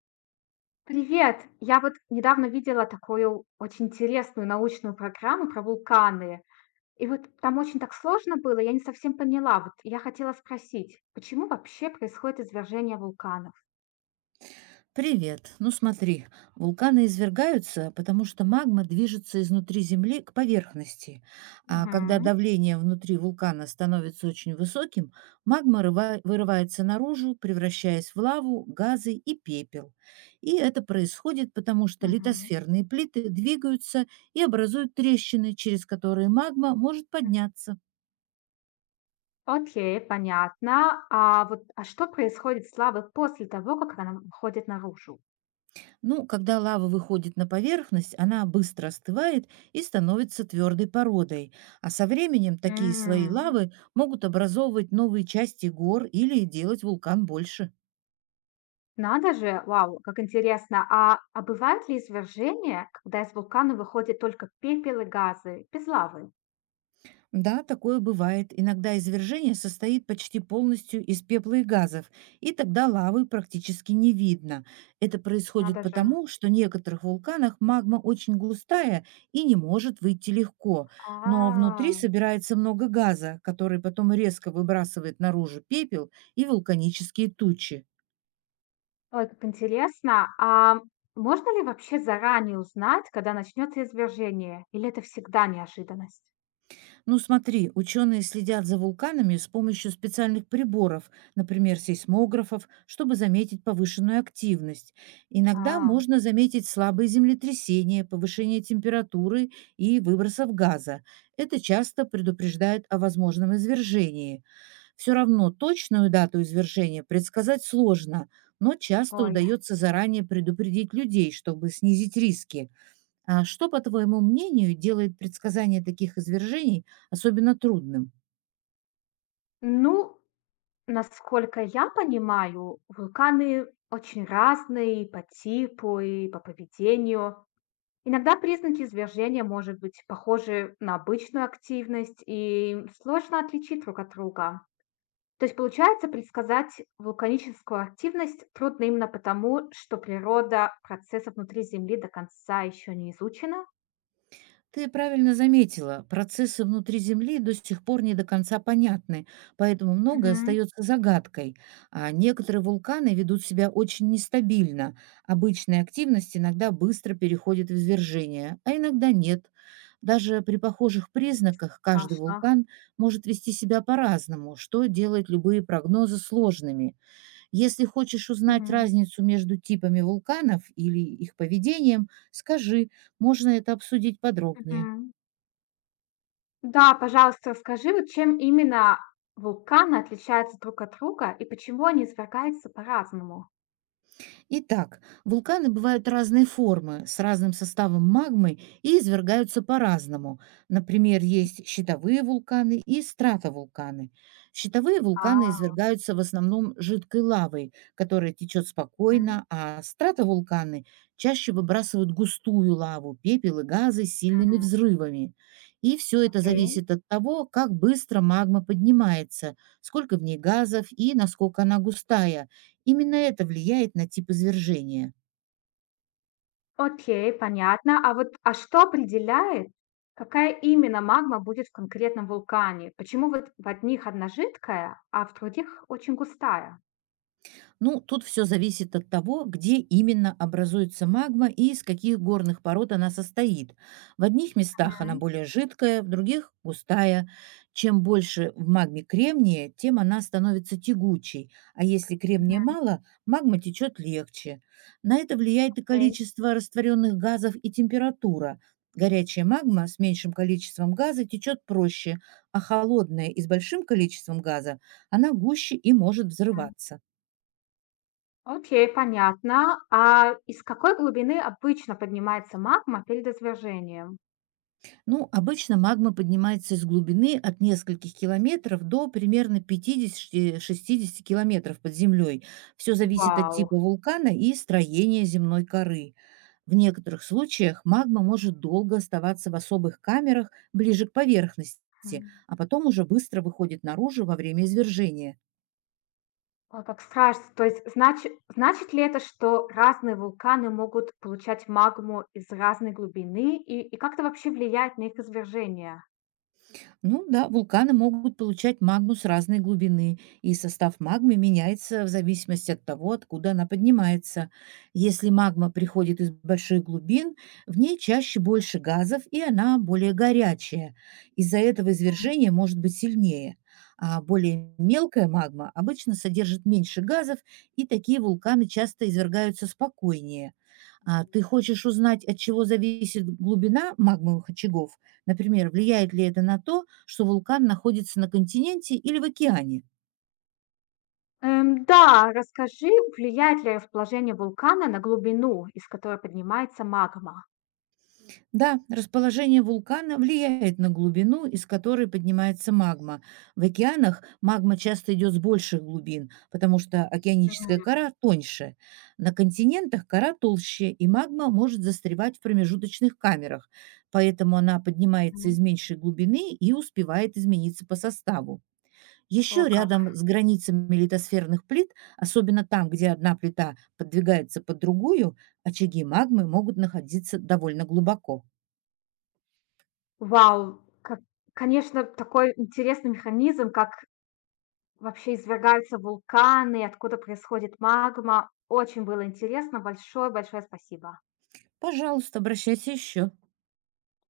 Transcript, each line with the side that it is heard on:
left: Привет! Я вот недавно видела такую очень интересную научную программу про вулканы. И вот там очень так сложно было, я не совсем поняла. Вот я хотела спросить, почему вообще происходит извержение вулканов?
right: Привет. Ну смотри, вулканы извергаются, потому что магма движется изнутри Земли к поверхности. А когда
left: Мгм,
right: давление внутри вулкана становится очень высоким, магма вырывается наружу, превращаясь в лаву, газы и пепел. И это происходит потому, что
left: мгм,
right: литосферные плиты двигаются и образуют трещины, через которые магма может
left: м.
right: подняться.
left: Окей, понятно. А вот, а что происходит с лавой после того, как она выходит наружу?
right: Ну, когда лава выходит на поверхность, она быстро остывает и становится твердой породой. А со временем такие слои
left: М,
right: лавы могут образовывать новые части гор или делать вулкан больше.
left: надо же, вау, как интересно. А бывают ли извержения, когда из вулкана выходит только пепел и газы, без лавы?
right: Да, такое бывает. Иногда извержение состоит почти полностью из пепла и газов, и тогда лавы практически не видно. Это происходит
left: Надо же.
right: потому, что в некоторых вулканах магма очень густая и не может выйти легко, но внутри
left: А.
right: собирается много газа, который потом резко выбрасывает наружу пепел и вулканические тучи.
left: Ой, как интересно. А можно ли вообще заранее узнать, когда начнется извержение? Или это всегда неожиданность?
right: Ну смотри, ученые следят за вулканами с помощью специальных приборов, например, сейсмографов, чтобы заметить повышенную активность. Иногда
left: А,
right: можно заметить слабые землетрясения, повышение температуры и выбросов газа. Это часто предупреждает о возможном извержении. Все равно точную дату извержения предсказать сложно, но часто
left: ой.
right: удается заранее предупредить людей, чтобы снизить риски. А что, по твоему мнению, делает предсказание таких извержений особенно трудным?
left: Ну, насколько я понимаю, вулканы очень разные по типу и по поведению. Иногда признаки извержения может быть похожи на обычную активность и сложно отличить друг от друга. То есть, получается, предсказать вулканическую активность трудно именно потому, что природа процессов внутри Земли до конца еще не изучена?
right: Ты правильно заметила, процессы внутри Земли до сих пор не до конца понятны, поэтому многое
left: Мгм.
right: остается загадкой. А некоторые вулканы ведут себя очень нестабильно. Обычная активность иногда быстро переходит в извержение, а иногда нет. Даже при похожих
left: Вот.
right: признаках каждый
left: Страшно.
right: вулкан может вести себя по-разному, что делает любые прогнозы сложными. Если хочешь узнать
left: Мгм.
right: разницу между типами вулканов или их поведением, скажи, можно это обсудить подробнее.
left: Мгм. Да, пожалуйста, расскажи, вот чем именно вулканы отличаются друг от друга и почему они извергаются по-разному?
right: Итак, вулканы бывают разной формы, с разным составом магмы и извергаются по-разному. Например, есть щитовые вулканы и стратовулканы. Щитовые вулканы
left: А,
right: извергаются в основном жидкой лавой, которая течет
left: мгм.
right: спокойно, а стратовулканы чаще выбрасывают густую лаву, пепел и газы с сильными
left: М,
right: взрывами. И все это
left: окей.
right: зависит от того, как быстро магма поднимается, сколько в ней газов и насколько она густая. Именно это влияет на тип извержения.
left: Окей, понятно. А вот, а что определяет, какая именно магма будет в конкретном вулкане? Почему вот в одних одна жидкая, а в других очень густая?
right: Ну, тут все зависит от того, где именно образуется магма и из каких горных пород она состоит. В одних местах она
left: Мгм,
right: более жидкая, в других – густая. Чем больше в магме кремния, тем она становится тягучей, а если кремния
left: мгм,
right: мало, магма течет легче. На это влияет и
left: окей,
right: количество растворенных газов и температура. Горячая магма с меньшим количеством газа течет проще, а холодная и с большим количеством газа она гуще и может
left: м.
right: взрываться.
left: Окей, понятно. А из какой глубины обычно поднимается магма перед извержением?
right: Ну, обычно магма поднимается из глубины от нескольких километров до примерно 50-60 километров под землей. Все зависит от
left: Вау.
right: типа вулкана и строения земной коры. В некоторых случаях магма может долго оставаться в особых камерах ближе к поверхности,
left: М.
right: а потом уже быстро выходит наружу во время извержения.
left: Ой, как страшно. То есть, значит ли это, что разные вулканы могут получать магму из разной глубины? И как это вообще влияет на их извержение?
right: Ну да, вулканы могут получать магму с разной глубины, и состав магмы меняется в зависимости от того, откуда она поднимается. Если магма приходит из больших глубин, в ней чаще больше газов, и она более горячая. Из-за этого извержение может быть сильнее. А более мелкая магма обычно содержит меньше газов, и такие вулканы часто извергаются спокойнее. А ты хочешь узнать, от чего зависит глубина магмовых очагов? Например, влияет ли это на то, что вулкан находится на континенте или в океане?
left: Да, расскажи, влияет ли расположение вулкана на глубину, из которой поднимается магма?
right: Да, расположение вулкана влияет на глубину, из которой поднимается магма. В океанах магма часто идет с больших глубин, потому что океаническая кора тоньше. На континентах кора толще, и магма может застревать в промежуточных камерах, поэтому она поднимается
left: Мгм.
right: из меньшей глубины и успевает измениться по составу.
left: О,
right: Еще
left: как.
right: рядом с границами литосферных плит, особенно там, где одна плита подвигается под другую, очаги магмы могут находиться довольно глубоко.
left: Вау, как, конечно, такой интересный механизм, как вообще извергаются вулканы, откуда происходит магма. Очень было интересно. Большое-большое спасибо.
right: Пожалуйста, обращайся еще.